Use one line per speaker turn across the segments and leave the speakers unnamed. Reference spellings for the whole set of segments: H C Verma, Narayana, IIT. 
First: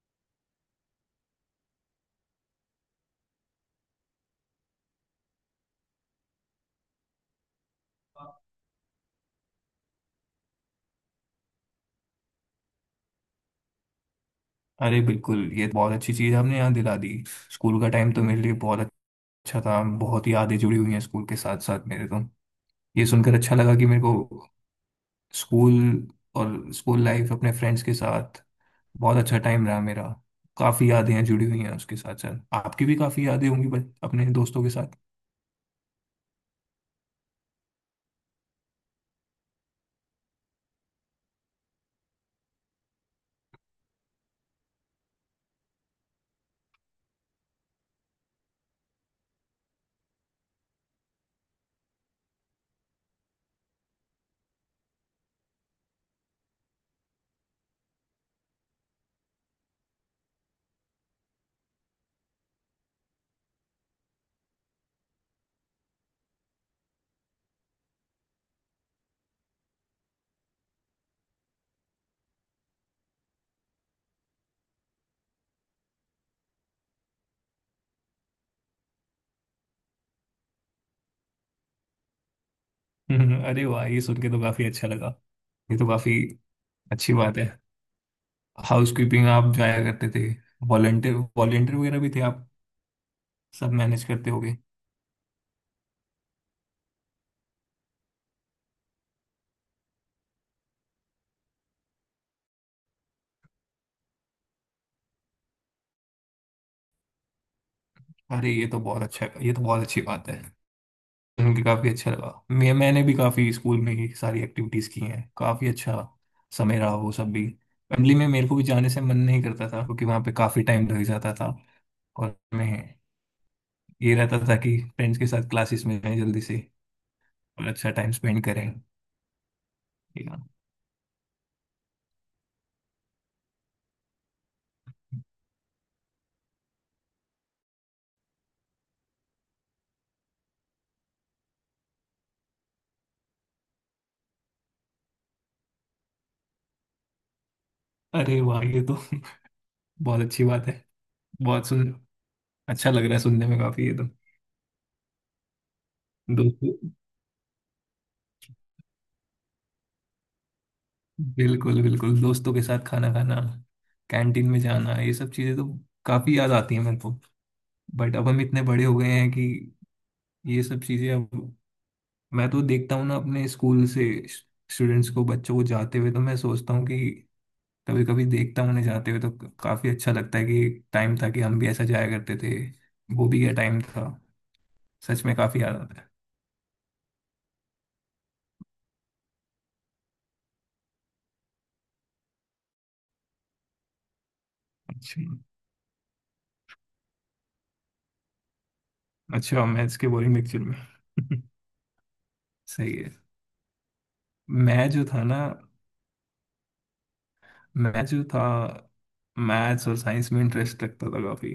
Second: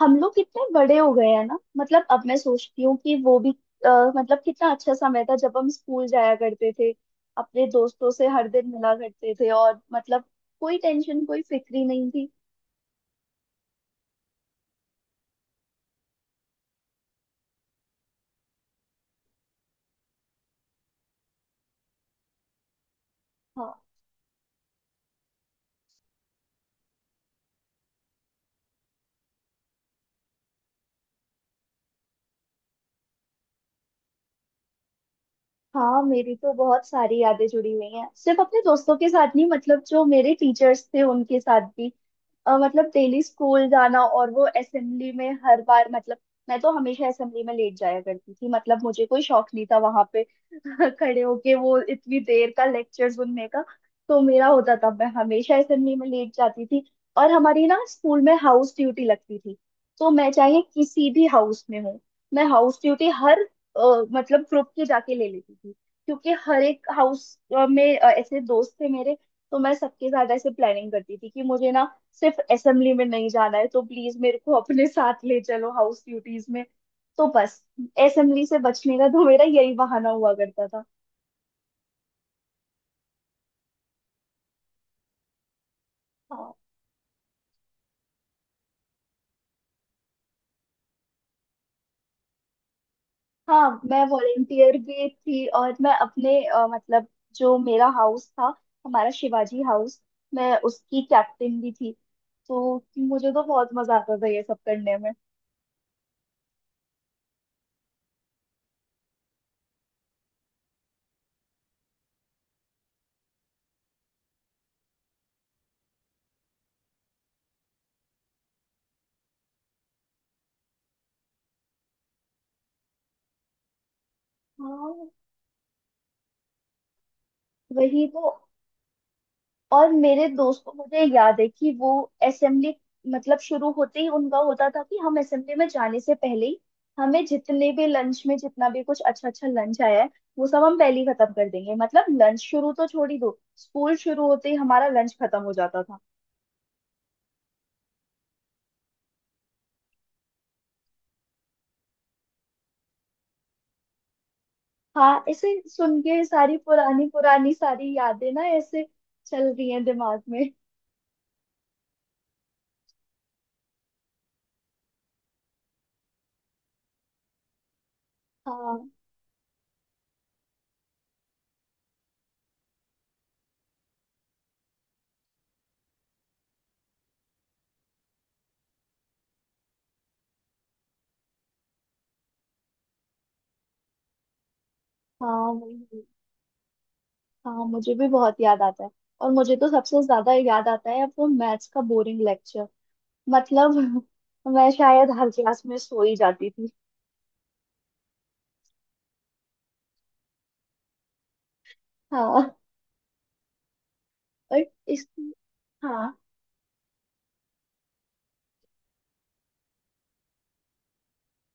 हम लोग कितने बड़े हो गए हैं ना। मतलब अब मैं सोचती हूँ कि वो भी अ, मतलब कितना अच्छा समय था जब हम स्कूल जाया करते थे, अपने दोस्तों से हर दिन मिला करते थे। और मतलब कोई टेंशन कोई फिक्री नहीं थी।
अरे बिल्कुल, ये तो बहुत अच्छी चीज़ आपने याद दिला दी। स्कूल का टाइम तो मेरे लिए बहुत अच्छा था, बहुत यादें जुड़ी हुई हैं स्कूल के साथ साथ मेरे तो। ये सुनकर अच्छा
हाँ।
लगा कि मेरे को स्कूल और स्कूल लाइफ अपने फ्रेंड्स के साथ बहुत अच्छा टाइम रहा मेरा। काफ़ी यादें हैं, जुड़ी हुई हैं उसके साथ साथ। आपकी भी काफ़ी यादें होंगी अपने दोस्तों के साथ।
हाँ, मेरी तो बहुत सारी यादें जुड़ी हुई हैं, सिर्फ अपने दोस्तों के साथ नहीं, मतलब जो मेरे टीचर्स थे उनके साथ भी। मतलब डेली स्कूल जाना और वो असेंबली में हर बार, मतलब मैं तो हमेशा असेंबली में लेट जाया करती थी। मतलब मुझे कोई शौक नहीं था वहां पे खड़े होके वो इतनी देर का लेक्चर सुनने का। तो मेरा होता था मैं हमेशा असेंबली में लेट जाती थी। और हमारी ना स्कूल में हाउस ड्यूटी लगती थी। तो मैं चाहे किसी भी हाउस में हूँ, मैं हाउस ड्यूटी हर अ, मतलब ग्रुप के जाके ले लेती थी। क्योंकि हर एक हाउस में ऐसे दोस्त थे मेरे। तो मैं सबके साथ ऐसे प्लानिंग करती थी कि मुझे ना सिर्फ असेंबली में नहीं जाना है तो प्लीज मेरे को अपने साथ ले चलो हाउस ड्यूटीज में। तो बस, असेंबली से बचने का तो मेरा यही बहाना हुआ करता था।
अरे वाह, ये सुन के तो काफ़ी अच्छा लगा। ये तो काफ़ी
हाँ।
अच्छी बात है। हाउस कीपिंग आप जाया करते थे? वॉलंटियर वॉलंटियर वगैरह भी थे आप? सब
हाँ,
मैनेज
मैं
करते होगे।
वॉलेंटियर भी थी और मैं अपने मतलब जो मेरा हाउस था, हमारा शिवाजी हाउस, मैं उसकी कैप्टन भी थी। तो मुझे तो बहुत मजा आता था ये सब करने में।
अरे ये तो बहुत अच्छा, ये तो बहुत अच्छी बात है। सुन के काफी अच्छा लगा। मैंने भी काफी स्कूल में ही सारी एक्टिविटीज की हैं। काफी अच्छा समय रहा वो सब भी। फैमिली में मेरे को भी जाने से मन नहीं करता था, क्योंकि वहाँ पे काफी टाइम लग जाता था। और मैं, ये रहता था कि
हाँ,
फ्रेंड्स के साथ क्लासेस में जाएं जल्दी से और अच्छा
वही
टाइम
तो।
स्पेंड करें।
और मेरे
या
दोस्त को मुझे याद है कि वो असेंबली, मतलब शुरू होते ही उनका होता था कि हम असेंबली में जाने से पहले ही हमें जितने भी लंच में जितना भी कुछ अच्छा अच्छा लंच आया है वो सब हम पहले ही खत्म कर देंगे। मतलब लंच शुरू तो छोड़ ही दो, स्कूल शुरू होते ही हमारा लंच खत्म हो जाता था।
अरे वाह, ये तो बहुत अच्छी बात है। बहुत सुन, अच्छा लग रहा है सुनने में काफी ये तो।
हाँ, ऐसे सुन के सारी
दोस्त,
पुरानी पुरानी सारी यादें ना ऐसे चल रही हैं दिमाग में।
बिल्कुल बिल्कुल, दोस्तों के साथ खाना खाना, कैंटीन में जाना, ये सब चीज़ें तो काफ़ी याद आती हैं मेरे को। बट अब हम इतने बड़े
हाँ।
हो गए हैं कि ये सब चीज़ें अब। मैं तो देखता हूँ ना अपने स्कूल से स्टूडेंट्स को, बच्चों को जाते हुए, तो मैं सोचता हूँ कि कभी कभी देखता हूँ उन्हें जाते हुए तो काफ़ी अच्छा लगता है कि टाइम था कि हम भी ऐसा जाया करते थे। वो भी क्या टाइम था, सच में
हाँ,
काफ़ी याद आता
वही।
है।
हाँ, मुझे भी बहुत याद आता है। और मुझे तो सबसे ज्यादा याद आता है वो मैथ्स का बोरिंग लेक्चर। मतलब मैं शायद
अच्छा,
हर क्लास में सो ही जाती थी।
अच्छा, मैथ्स के बोरिंग लेक्चर में।
हाँ।
सही है।
और
मैं जो
इस
था ना
हाँ।
मैं जो था मैथ्स और साइंस में इंटरेस्ट रखता था काफी,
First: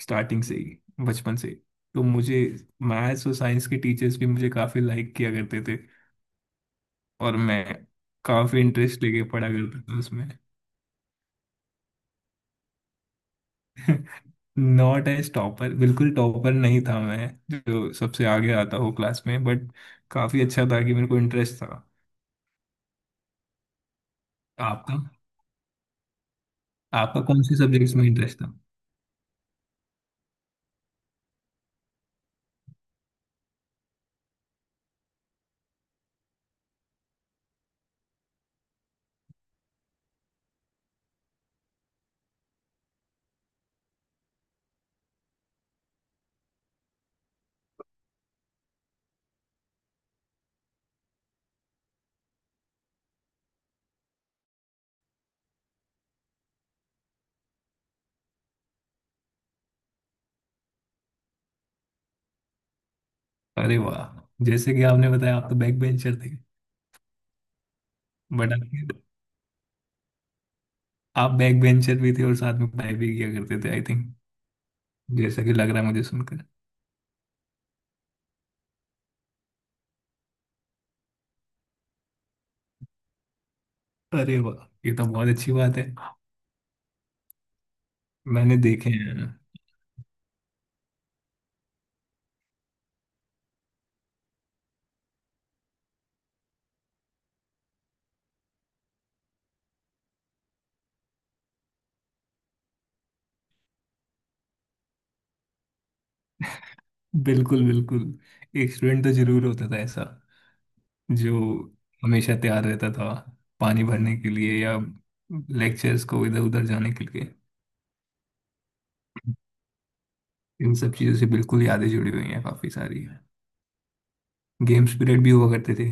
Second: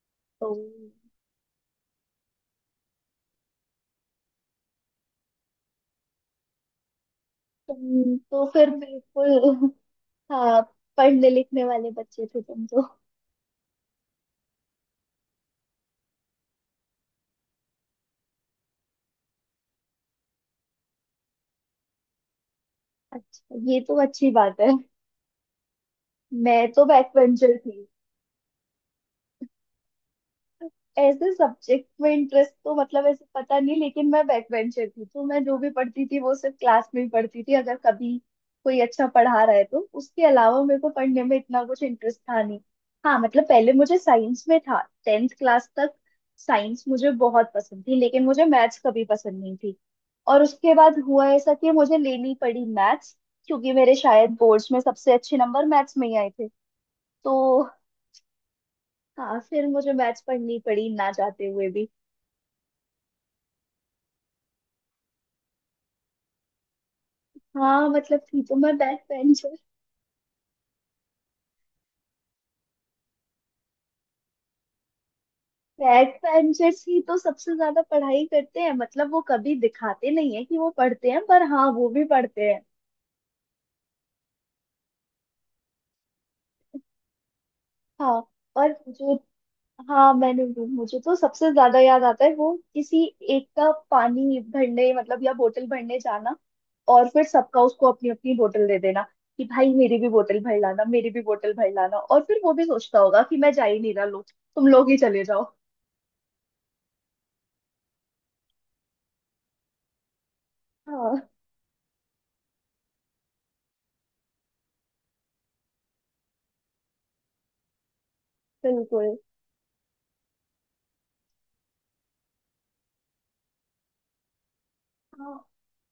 स्टार्टिंग
तो
से ही, बचपन से ही। तो मुझे मैथ्स और साइंस के टीचर्स भी मुझे काफी लाइक किया करते थे, और मैं
तुम तो
काफी
फिर
इंटरेस्ट लेके पढ़ा
बिल्कुल
करता था उसमें।
हाँ, पढ़ने लिखने वाले बच्चे थे तुम तो।
नॉट एज टॉपर, बिल्कुल टॉपर नहीं था मैं जो सबसे आगे आता हो क्लास में, बट काफी अच्छा था कि मेरे को इंटरेस्ट था।
अच्छा, ये तो अच्छी बात है।
आपका
मैं तो बैक
आपका कौन से
बेंचर थी।
सब्जेक्ट्स में इंटरेस्ट था?
ऐसे सब्जेक्ट में इंटरेस्ट तो मतलब ऐसे पता नहीं, लेकिन मैं बैक बेंचर थी तो मैं जो भी पढ़ती थी वो सिर्फ क्लास में ही पढ़ती थी। अगर कभी कोई अच्छा पढ़ा रहा है तो उसके अलावा मेरे को पढ़ने में इतना कुछ इंटरेस्ट था नहीं। हाँ, मतलब पहले मुझे साइंस में था 10th क्लास तक। साइंस मुझे बहुत पसंद थी लेकिन मुझे मैथ्स कभी पसंद नहीं थी। और उसके बाद हुआ ऐसा कि मुझे लेनी पड़ी मैथ्स, क्योंकि मेरे शायद बोर्ड्स में सबसे अच्छे नंबर मैथ्स में ही आए थे। तो हाँ, फिर मुझे मैथ्स पढ़नी पड़ी ना चाहते हुए भी।
अरे वाह, जैसे कि आपने बताया आप तो बैक बेंचर थे,
हाँ, मतलब थी
बट
तो मैं
आपके,
बैक बेंचर।
आप बैक बेंचर भी थे और साथ में पढ़ाई भी किया करते थे आई थिंक, जैसा कि लग रहा है मुझे
बैक
सुनकर।
बेंचर्स ही तो सबसे ज्यादा पढ़ाई करते हैं, मतलब वो कभी दिखाते नहीं है कि वो पढ़ते हैं पर हाँ वो भी पढ़ते हैं।
अरे वाह, ये तो बहुत अच्छी बात है।
हाँ।
मैंने
और
देखे
जो
हैं।
हाँ, मैंने मुझे तो सबसे ज्यादा याद आता है वो किसी एक का पानी भरने, मतलब या बोतल भरने जाना। और फिर सबका उसको अपनी अपनी बोतल दे देना कि भाई मेरी भी बोतल भर लाना, मेरी भी बोतल भर लाना। और फिर वो भी सोचता होगा कि मैं जा ही नहीं रहा, लो तुम लोग ही चले जाओ।
बिल्कुल बिल्कुल, एक स्टूडेंट तो जरूर होता था ऐसा
हाँ।
जो हमेशा तैयार रहता था पानी भरने के लिए या लेक्चर्स को इधर उधर जाने के लिए।
बिल्कुल।
इन सब चीज़ों से बिल्कुल यादें जुड़ी हुई हैं काफ़ी सारी। गेम्स पीरियड भी हुआ करते थे।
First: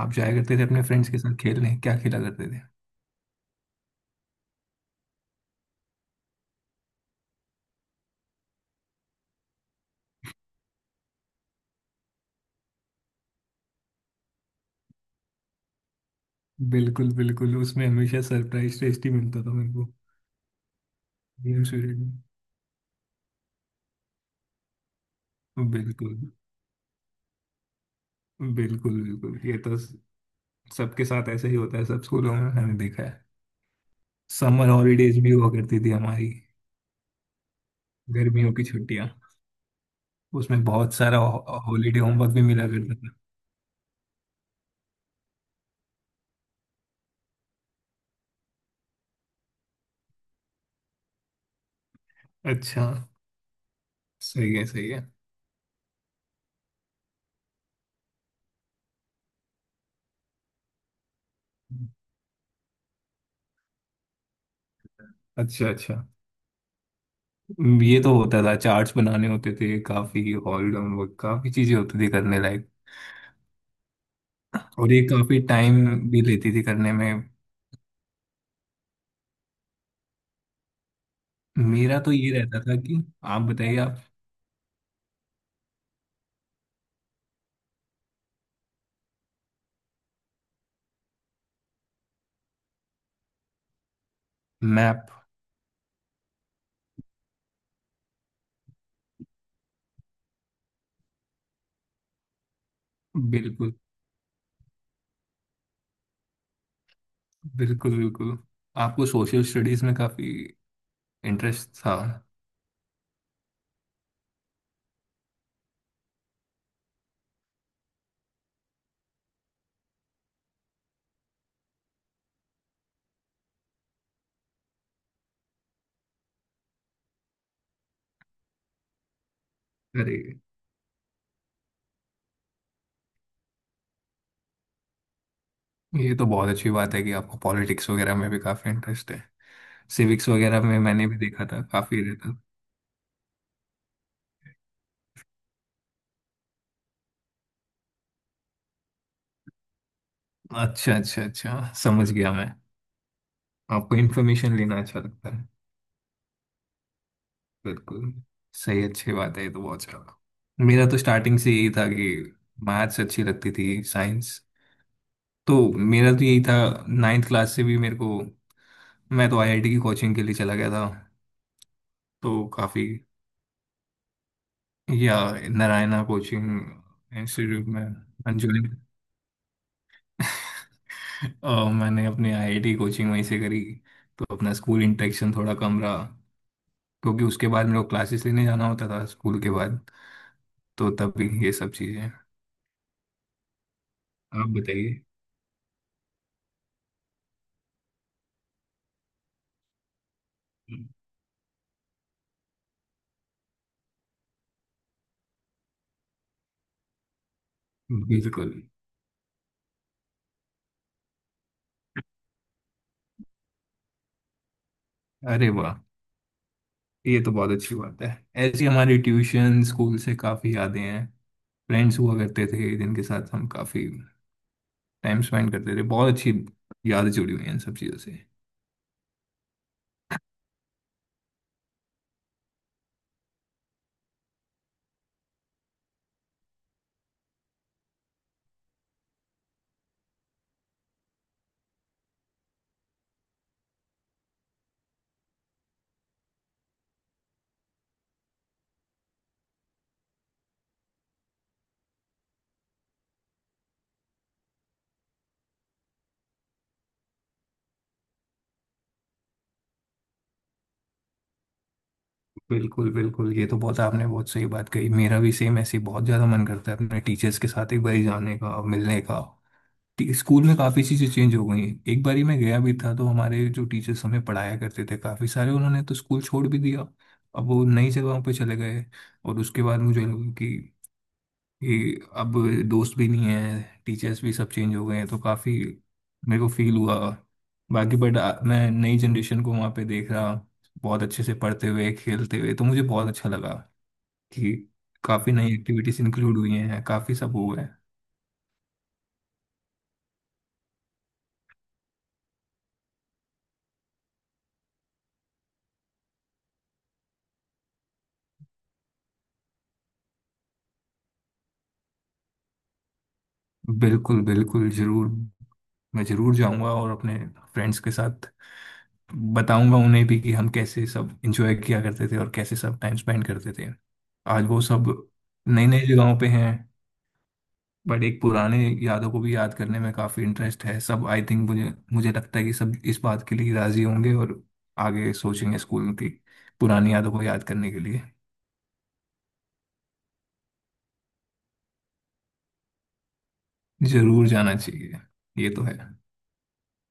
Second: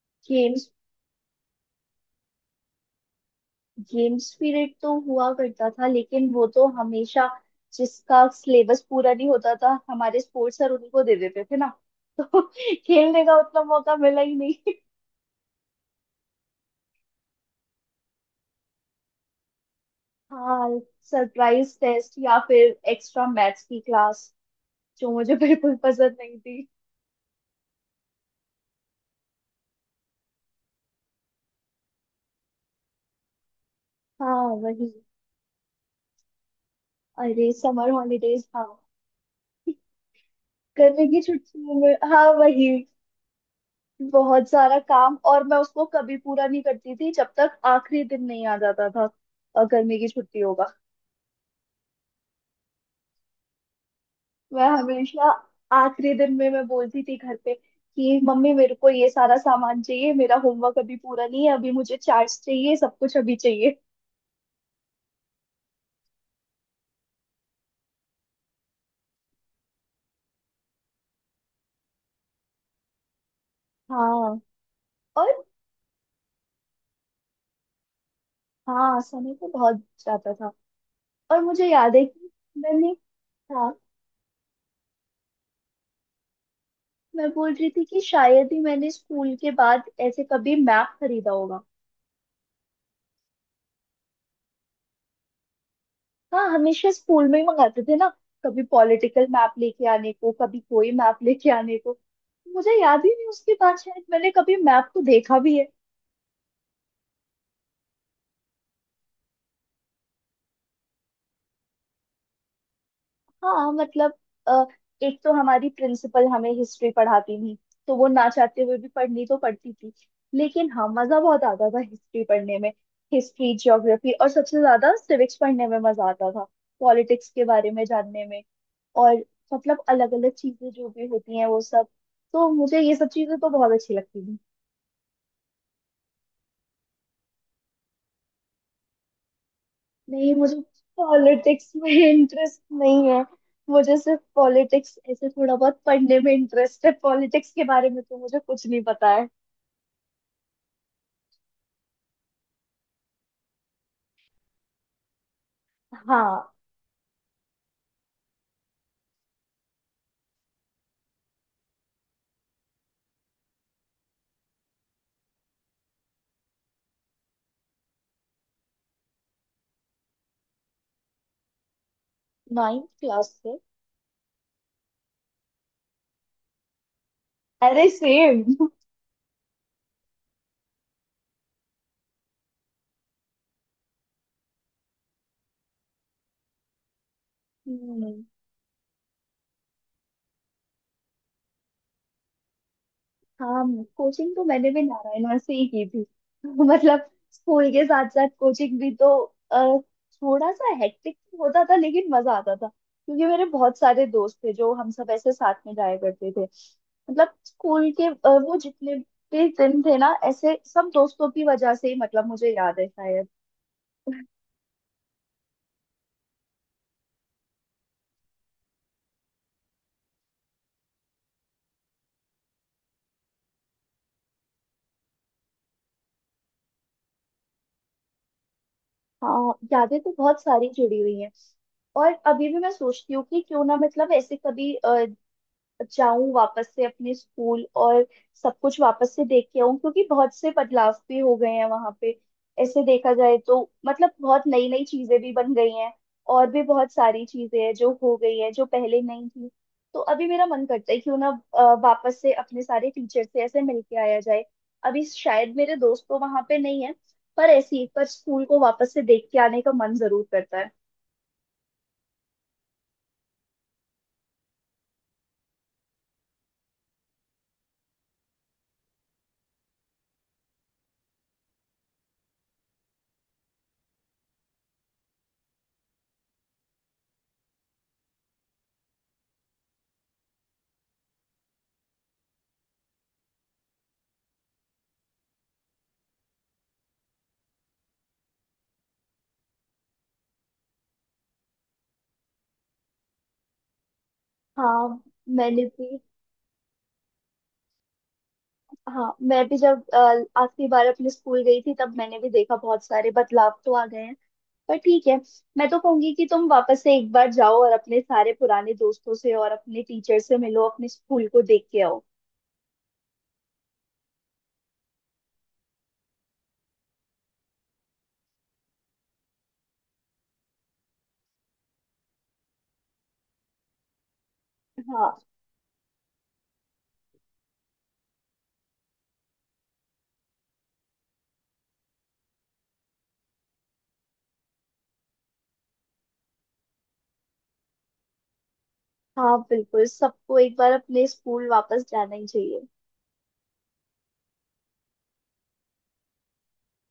आप जाया
हाँ,
करते थे अपने फ्रेंड्स के साथ खेलने? क्या खेला करते थे?
गेम्स पीरियड तो हुआ करता था लेकिन वो तो हमेशा जिसका सिलेबस पूरा नहीं होता था हमारे स्पोर्ट्स सर उन्हीं को दे देते थे ना। तो खेलने का उतना मौका मिला ही नहीं।
बिल्कुल बिल्कुल, उसमें हमेशा सरप्राइज टेस्ट ही मिलता था मेरे को।
हाँ,
भीम
सरप्राइज
सूरन।
टेस्ट या फिर एक्स्ट्रा मैथ्स की क्लास जो मुझे बिल्कुल पसंद
बिल्कुल,
नहीं थी।
बिल्कुल बिल्कुल, ये तो सबके साथ ऐसे ही होता है, सब स्कूलों में मैंने देखा है।
हाँ,
समर
वही।
हॉलीडेज भी हुआ करती थी हमारी,
अरे समर हॉलीडेज,
गर्मियों की
हाँ।
छुट्टियां। उसमें बहुत
गर्मी
सारा
की छुट्टियों में,
हॉलीडे
हाँ,
होमवर्क भी मिला
वही,
करता था।
बहुत सारा काम, और मैं उसको कभी पूरा नहीं करती थी जब तक आखिरी दिन नहीं आ जाता था गर्मी की छुट्टियों का।
अच्छा, सही है,
मैं
सही है।
हमेशा आखिरी दिन में मैं बोलती थी घर पे कि मम्मी मेरे को ये सारा सामान चाहिए, मेरा होमवर्क अभी पूरा नहीं है, अभी मुझे चार्ट्स चाहिए, सब कुछ अभी चाहिए।
अच्छा अच्छा, ये तो होता था, चार्ट्स बनाने होते थे, काफी ऑल होमवर्क, काफी चीजें होती थी करने लायक,
हाँ।
और ये
और
काफी टाइम भी लेती थी करने में।
हाँ, समय तो बहुत जाता था। और मुझे याद
मेरा
है
तो
कि
ये रहता था
मैंने,
कि आप
हाँ,
बताइए आप।
मैं बोल रही थी कि शायद ही मैंने स्कूल के बाद ऐसे कभी मैप खरीदा होगा।
मैप?
हाँ, हमेशा स्कूल में ही मंगाते थे ना। कभी पॉलिटिकल मैप लेके आने को, कभी कोई मैप लेके आने को। मुझे याद ही नहीं उसके
बिल्कुल
बाद शायद मैंने कभी मैप को देखा भी है।
बिल्कुल बिल्कुल। आपको सोशल स्टडीज में काफी इंटरेस्ट था?
हाँ, मतलब अ, एक तो हमारी प्रिंसिपल हमें हिस्ट्री पढ़ाती थी तो वो ना चाहते हुए भी पढ़नी तो पड़ती थी। लेकिन हाँ, मजा बहुत आता था हिस्ट्री पढ़ने में। हिस्ट्री, ज्योग्राफी और सबसे ज्यादा सिविक्स पढ़ने में मजा आता था, पॉलिटिक्स के बारे में जानने में। और मतलब अलग
अरे,
अलग चीजें जो भी होती हैं वो सब, तो मुझे ये सब चीजें तो बहुत अच्छी लगती थी।
ये तो बहुत अच्छी बात है कि आपको पॉलिटिक्स वगैरह में भी काफी इंटरेस्ट है। सिविक्स
नहीं, मुझे
वगैरह में मैंने भी देखा था
पॉलिटिक्स में
काफी रहता।
इंटरेस्ट नहीं है। मुझे सिर्फ पॉलिटिक्स ऐसे थोड़ा बहुत पढ़ने में इंटरेस्ट है, पॉलिटिक्स के बारे में तो मुझे कुछ नहीं पता है।
अच्छा अच्छा, अच्छा समझ गया मैं। आपको इन्फॉर्मेशन लेना अच्छा लगता है।
हाँ।
बिल्कुल, सही, अच्छी बात है ये तो, बहुत अच्छा। मेरा तो स्टार्टिंग से यही था कि मैथ्स अच्छी लगती थी, साइंस, तो मेरा तो यही था। नाइन्थ क्लास से भी मेरे को, मैं तो आईआईटी की कोचिंग के लिए चला गया था, तो काफी।
नाइन्थ क्लास से?
या नारायणा कोचिंग इंस्टीट्यूट में
अरे सेम।
ज्वाइन। और मैंने अपनी आईआईटी कोचिंग वहीं से करी, तो अपना स्कूल इंटरेक्शन थोड़ा कम रहा, क्योंकि उसके बाद मेरे को क्लासेस लेने जाना होता था स्कूल के बाद। तो तभी ये सब चीज़ें।
हाँ, कोचिंग तो
आप
मैंने भी
बताइए।
नारायणा से ही की थी। मतलब स्कूल के साथ साथ कोचिंग भी तो अ, थोड़ा सा हेक्टिक होता था, लेकिन मजा आता था क्योंकि मेरे बहुत सारे दोस्त थे जो हम सब ऐसे साथ में जाया करते थे। मतलब स्कूल के
बिल्कुल,
वो जितने भी दिन थे ना ऐसे सब दोस्तों की वजह से ही, मतलब मुझे याद है शायद।
अरे वाह, ये तो बहुत अच्छी बात है। ऐसी हमारी ट्यूशन स्कूल से काफ़ी यादें हैं। फ्रेंड्स हुआ करते थे जिनके साथ हम काफ़ी टाइम स्पेंड करते थे। बहुत अच्छी यादें जुड़ी हुई हैं इन सब चीज़ों से।
हाँ, यादें तो बहुत सारी जुड़ी हुई हैं। और अभी भी मैं सोचती हूँ कि क्यों ना, मतलब ऐसे कभी जाऊं वापस से अपने स्कूल और सब कुछ वापस से देख के आऊं, क्योंकि बहुत से बदलाव भी हो गए हैं वहां पे ऐसे देखा जाए तो। मतलब बहुत नई नई चीजें भी बन गई हैं, और भी बहुत सारी चीजें हैं जो हो गई हैं जो पहले नहीं थी। तो अभी मेरा मन करता है क्यों ना वापस से अपने सारे टीचर से ऐसे मिलके आया जाए। अभी शायद मेरे दोस्त तो वहां पे नहीं है पर ऐसी पर स्कूल को वापस से देख के आने का मन जरूर करता है।
बिल्कुल बिल्कुल, ये तो बहुत, आपने बहुत सही बात कही। मेरा भी सेम ऐसे ही बहुत ज़्यादा मन करता है अपने टीचर्स के साथ एक बार जाने का, मिलने का। स्कूल में काफ़ी चीज़ें चेंज हो गई हैं। एक बारी मैं गया भी था तो हमारे जो टीचर्स हमें पढ़ाया करते थे काफ़ी सारे उन्होंने तो स्कूल छोड़ भी दिया, अब वो नई जगहों पे चले गए। और उसके बाद मुझे लगा कि अब दोस्त भी नहीं है, टीचर्स भी सब चेंज हो गए हैं, तो काफ़ी मेरे को फील हुआ। बाकी बट मैं नई जनरेशन को वहाँ पे देख रहा बहुत अच्छे से पढ़ते हुए, खेलते हुए, तो मुझे बहुत अच्छा लगा कि
हाँ।
काफ़ी नई
मैंने भी,
एक्टिविटीज इंक्लूड हुई हैं, काफ़ी सब हुआ है।
हाँ, मैं भी जब आखिरी बार अपने स्कूल गई थी तब मैंने भी देखा बहुत सारे बदलाव तो आ गए हैं। पर ठीक है, मैं तो कहूंगी कि तुम वापस से एक बार जाओ और अपने सारे पुराने दोस्तों से और अपने टीचर से मिलो, अपने स्कूल को देख के आओ।
बिल्कुल बिल्कुल, ज़रूर। मैं ज़रूर जाऊँगा और अपने फ्रेंड्स के साथ बताऊंगा उन्हें भी कि हम कैसे सब इंजॉय किया करते थे और कैसे सब टाइम स्पेंड करते थे। आज वो सब
हाँ।
नई नई जगहों पे हैं, बट एक पुराने यादों को भी याद करने में काफी इंटरेस्ट है सब आई थिंक, मुझे मुझे लगता है कि सब इस बात के लिए राजी होंगे और आगे सोचेंगे स्कूल की पुरानी यादों को याद करने के लिए।
हाँ, बिल्कुल, सबको एक बार अपने स्कूल वापस जाना ही चाहिए।
जरूर जाना चाहिए, ये तो है।